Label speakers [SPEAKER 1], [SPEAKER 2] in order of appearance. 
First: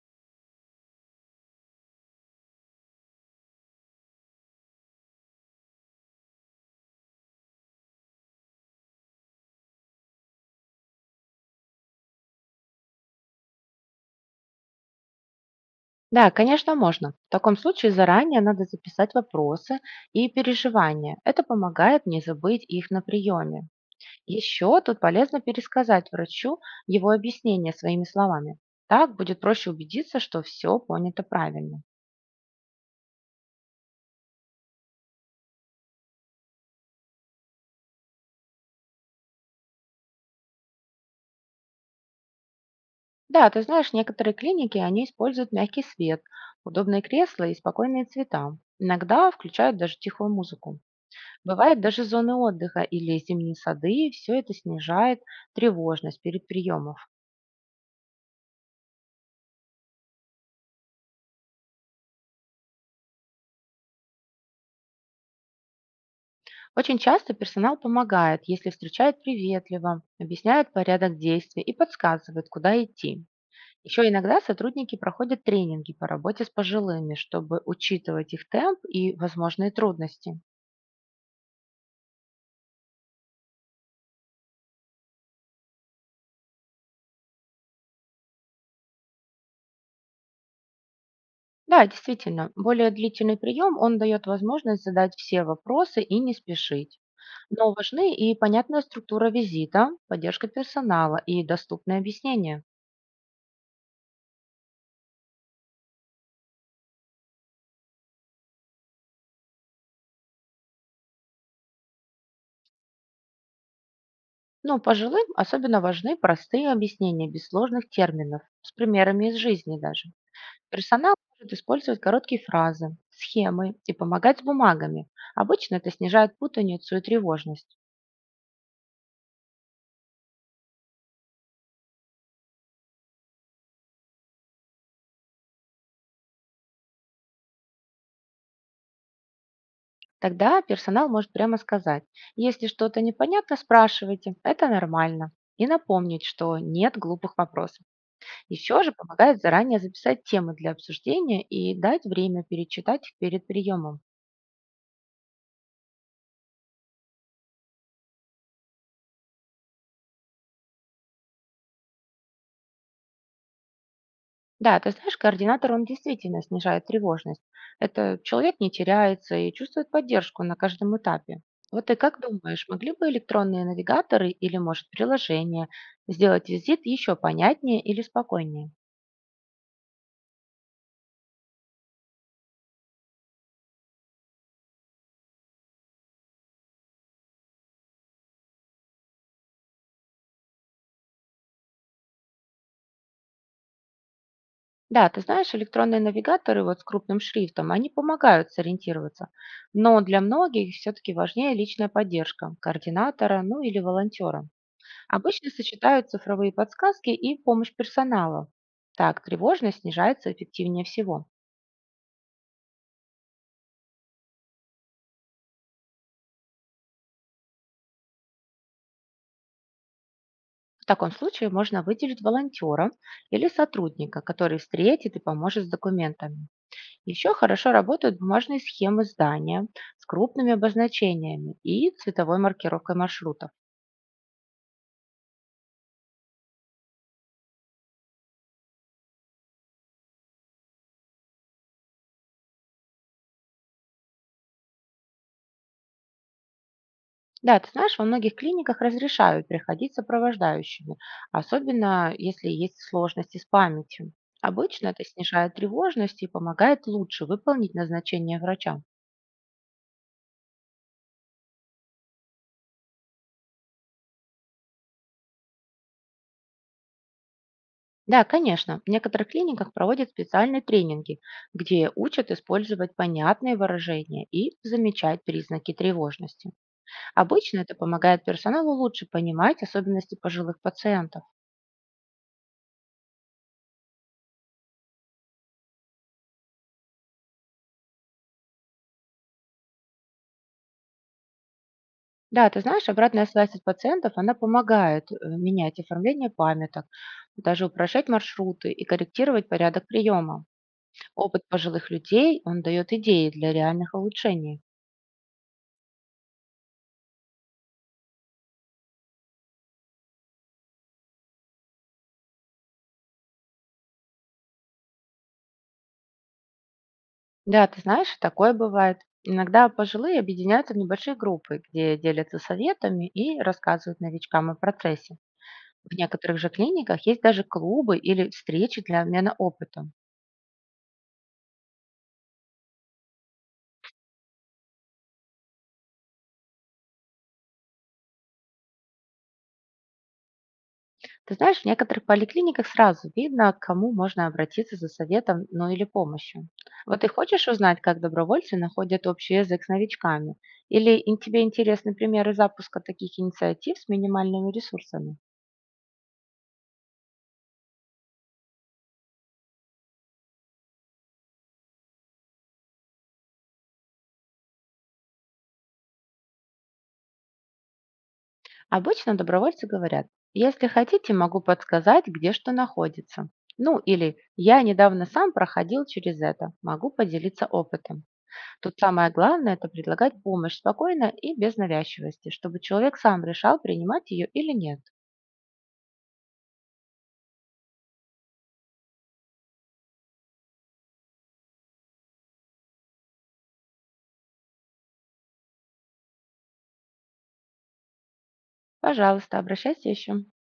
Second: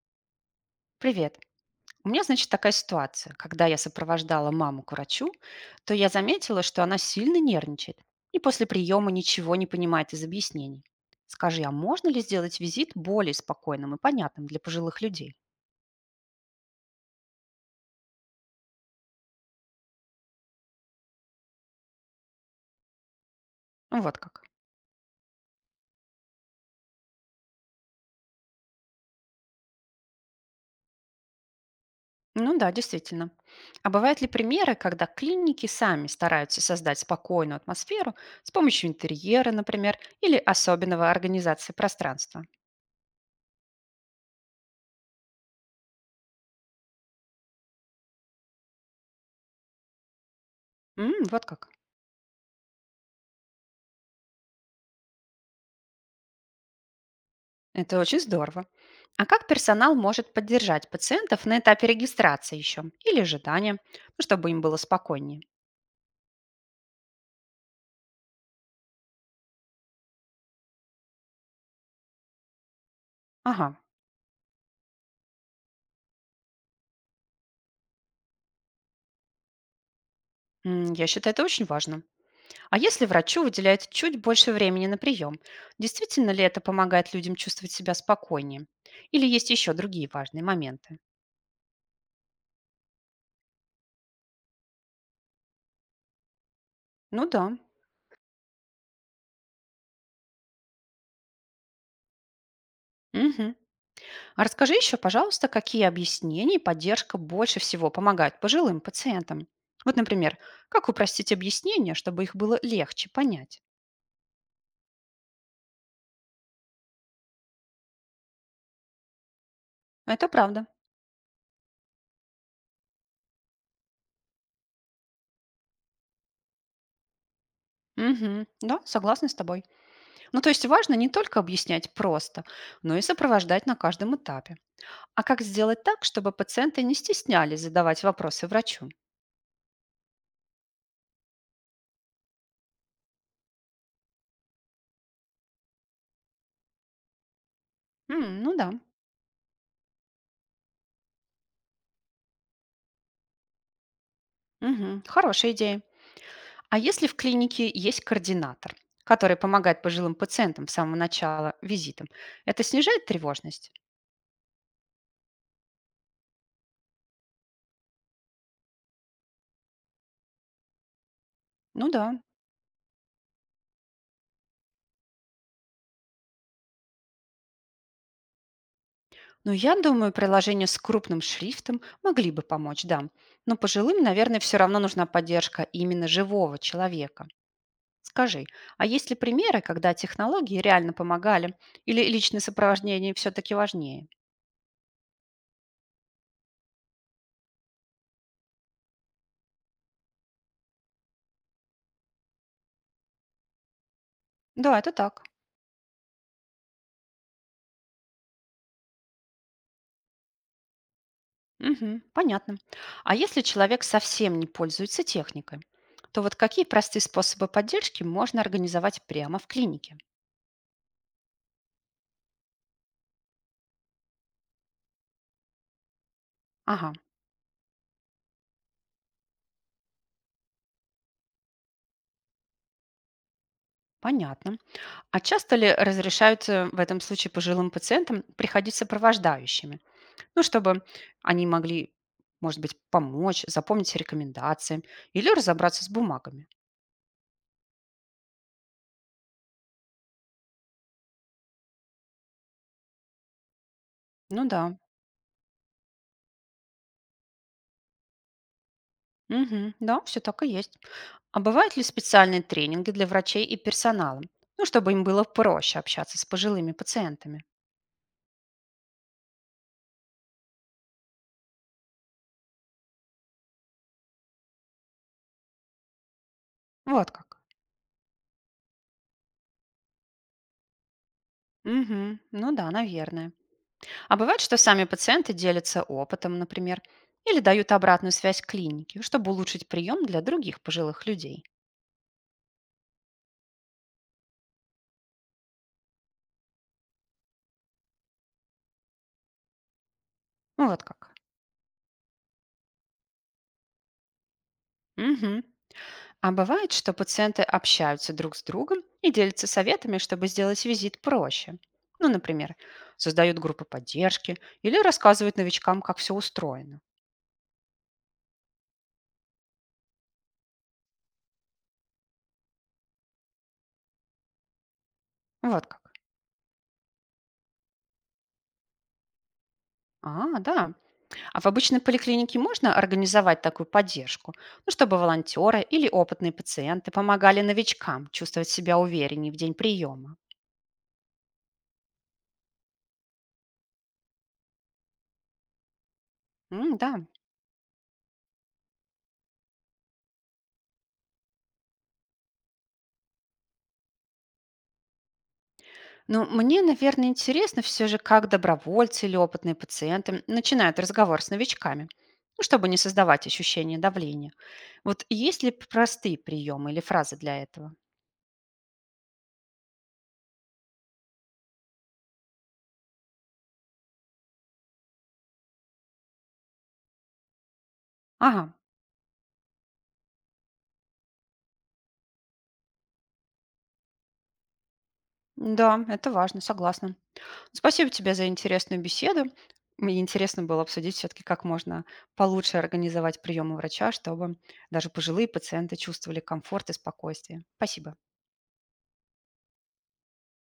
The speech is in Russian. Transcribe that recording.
[SPEAKER 1] Привет. У меня, значит, такая ситуация. Когда я сопровождала маму к врачу, то я заметила, что она сильно нервничает и после приема ничего не понимает из объяснений. Скажи, а можно ли сделать визит более спокойным и понятным для пожилых людей?
[SPEAKER 2] Да, конечно, можно. В таком случае заранее надо записать вопросы и переживания. Это помогает не забыть их на приеме.
[SPEAKER 1] Ну, вот как.
[SPEAKER 2] Еще тут полезно пересказать врачу его объяснение своими словами. Так будет проще убедиться, что все понято правильно.
[SPEAKER 1] Ну да, действительно. А бывают ли примеры, когда клиники сами стараются создать спокойную атмосферу с помощью интерьера, например, или особенного организации пространства?
[SPEAKER 2] Да, ты знаешь, некоторые клиники, они используют мягкий свет, удобные кресла и спокойные цвета. Иногда включают даже тихую музыку.
[SPEAKER 1] М, вот как.
[SPEAKER 2] Бывают даже зоны отдыха или зимние сады, все это снижает тревожность перед приемом.
[SPEAKER 1] Это очень здорово. А как персонал может поддержать пациентов на этапе регистрации еще или ожидания, ну, чтобы им было спокойнее?
[SPEAKER 2] Очень часто персонал помогает, если встречает приветливо, объясняет порядок действий и подсказывает, куда идти.
[SPEAKER 1] Ага,
[SPEAKER 2] Еще иногда сотрудники проходят тренинги по работе с пожилыми, чтобы учитывать их темп и возможные трудности.
[SPEAKER 1] м, я считаю, это очень важно. А если врачу выделяют чуть больше времени на прием, действительно ли это помогает людям чувствовать себя спокойнее? Или есть еще другие важные моменты?
[SPEAKER 2] Да, действительно, более длительный прием, он дает возможность задать все вопросы и не спешить.
[SPEAKER 1] Ну да.
[SPEAKER 2] Но важны и понятная структура визита, поддержка персонала и доступные объяснения.
[SPEAKER 1] Мгм. А расскажи еще, пожалуйста, какие объяснения и поддержка больше всего помогают пожилым пациентам? Вот, например, как упростить объяснения, чтобы их было легче понять?
[SPEAKER 2] Но пожилым особенно важны простые объяснения без сложных терминов, с примерами из жизни даже.
[SPEAKER 1] Это правда.
[SPEAKER 2] Персонал может использовать короткие фразы, схемы и помогать с бумагами. Обычно это снижает путаницу и тревожность.
[SPEAKER 1] Мгм. Да, согласна с тобой. Ну, то есть важно не только объяснять просто, но и сопровождать на каждом этапе. А как сделать так, чтобы пациенты не стеснялись задавать вопросы врачу?
[SPEAKER 2] Тогда персонал может прямо сказать, если что-то непонятно, спрашивайте, это нормально. И напомнить, что нет глупых вопросов.
[SPEAKER 1] М, ну да.
[SPEAKER 2] Еще же помогает заранее записать темы для обсуждения и дать время перечитать их перед приемом.
[SPEAKER 1] Мгм. Хорошая идея. А если в клинике есть координатор, который помогает пожилым пациентам с самого начала визитом, это снижает тревожность?
[SPEAKER 2] Да, ты знаешь, координатор, он действительно снижает тревожность. Это человек не теряется и чувствует поддержку на каждом этапе. Вот
[SPEAKER 1] Ну
[SPEAKER 2] ты
[SPEAKER 1] да.
[SPEAKER 2] как думаешь, могли бы электронные навигаторы или, может, приложение сделать визит еще понятнее или спокойнее?
[SPEAKER 1] Но я думаю, приложения с крупным шрифтом могли бы помочь, да. Но пожилым, наверное, все равно нужна поддержка именно живого человека. Скажи, а есть ли примеры, когда технологии реально помогали, или личное сопровождение все-таки важнее?
[SPEAKER 2] Да, ты знаешь, электронные навигаторы вот с крупным шрифтом, они помогают сориентироваться. Но для многих все-таки важнее личная поддержка координатора, ну или волонтера.
[SPEAKER 1] Да, это так.
[SPEAKER 2] Обычно сочетают цифровые подсказки и помощь персонала. Так тревожность снижается эффективнее всего.
[SPEAKER 1] Мгм, понятно. А если человек совсем не пользуется техникой, то вот какие простые способы поддержки можно организовать прямо в клинике?
[SPEAKER 2] В таком случае можно выделить волонтера или сотрудника, который встретит и поможет с документами.
[SPEAKER 1] Ага,
[SPEAKER 2] Еще хорошо работают бумажные схемы здания с крупными обозначениями и цветовой маркировкой маршрута.
[SPEAKER 1] понятно. А часто ли разрешаются в этом случае пожилым пациентам приходить сопровождающими? Ну, чтобы они могли, может быть, помочь, запомнить рекомендации или разобраться с бумагами.
[SPEAKER 2] Да, ты знаешь, во многих клиниках разрешают приходить сопровождающими, особенно если есть сложности с памятью.
[SPEAKER 1] Ну да.
[SPEAKER 2] Обычно это снижает тревожность и помогает лучше выполнить назначение врача.
[SPEAKER 1] Мгм. Да, все так и есть. А бывают ли специальные тренинги для врачей и персонала? Ну, чтобы им было проще общаться с пожилыми пациентами.
[SPEAKER 2] Да, конечно, в некоторых клиниках проводят специальные тренинги, где учат использовать понятные выражения и замечать признаки тревожности.
[SPEAKER 1] Вот как.
[SPEAKER 2] Обычно это помогает персоналу лучше понимать особенности пожилых пациентов.
[SPEAKER 1] Мгм. Ну да, наверное. А бывает, что сами пациенты делятся опытом, например, или дают обратную связь клинике, чтобы улучшить прием для других пожилых людей.
[SPEAKER 2] Да, ты знаешь, обратная связь от пациентов, она помогает, менять оформление памяток, даже упрощать маршруты и корректировать порядок приема.
[SPEAKER 1] Вот как.
[SPEAKER 2] Опыт пожилых людей, он дает идеи для реальных улучшений.
[SPEAKER 1] Мгм. А бывает, что пациенты общаются друг с другом и делятся советами, чтобы сделать визит проще. Ну, например, создают группы поддержки или рассказывают новичкам, как все устроено.
[SPEAKER 2] Да, ты знаешь, такое бывает. Иногда пожилые объединяются в небольшие группы, где делятся советами и рассказывают новичкам о процессе.
[SPEAKER 1] Вот как.
[SPEAKER 2] В некоторых же клиниках есть даже клубы или встречи для обмена опытом.
[SPEAKER 1] А, да. А в обычной поликлинике можно организовать такую поддержку, ну, чтобы волонтеры или опытные пациенты помогали новичкам чувствовать себя увереннее в день приема.
[SPEAKER 2] Ты знаешь, в некоторых поликлиниках сразу видно, к кому можно обратиться за советом, ну или помощью.
[SPEAKER 1] М, да.
[SPEAKER 2] Вот ты хочешь узнать, как добровольцы находят общий язык с новичками? Или тебе интересны примеры запуска таких инициатив с минимальными ресурсами?
[SPEAKER 1] Ну, мне, наверное, интересно все же, как добровольцы или опытные пациенты начинают разговор с новичками, ну, чтобы не создавать ощущение давления. Вот есть ли простые приемы или фразы для этого?
[SPEAKER 2] Обычно добровольцы говорят, если хотите, могу подсказать, где что находится. Ну или я недавно сам проходил через это, могу поделиться опытом.
[SPEAKER 1] Ага,
[SPEAKER 2] Тут самое главное — это предлагать помощь спокойно и без навязчивости, чтобы человек сам решал, принимать ее или нет.
[SPEAKER 1] да, это важно, согласна. Спасибо тебе за интересную беседу. Мне интересно было обсудить все-таки, как можно получше организовать приемы врача, чтобы даже пожилые пациенты чувствовали комфорт и спокойствие. Спасибо.
[SPEAKER 2] Пожалуйста, обращайся еще.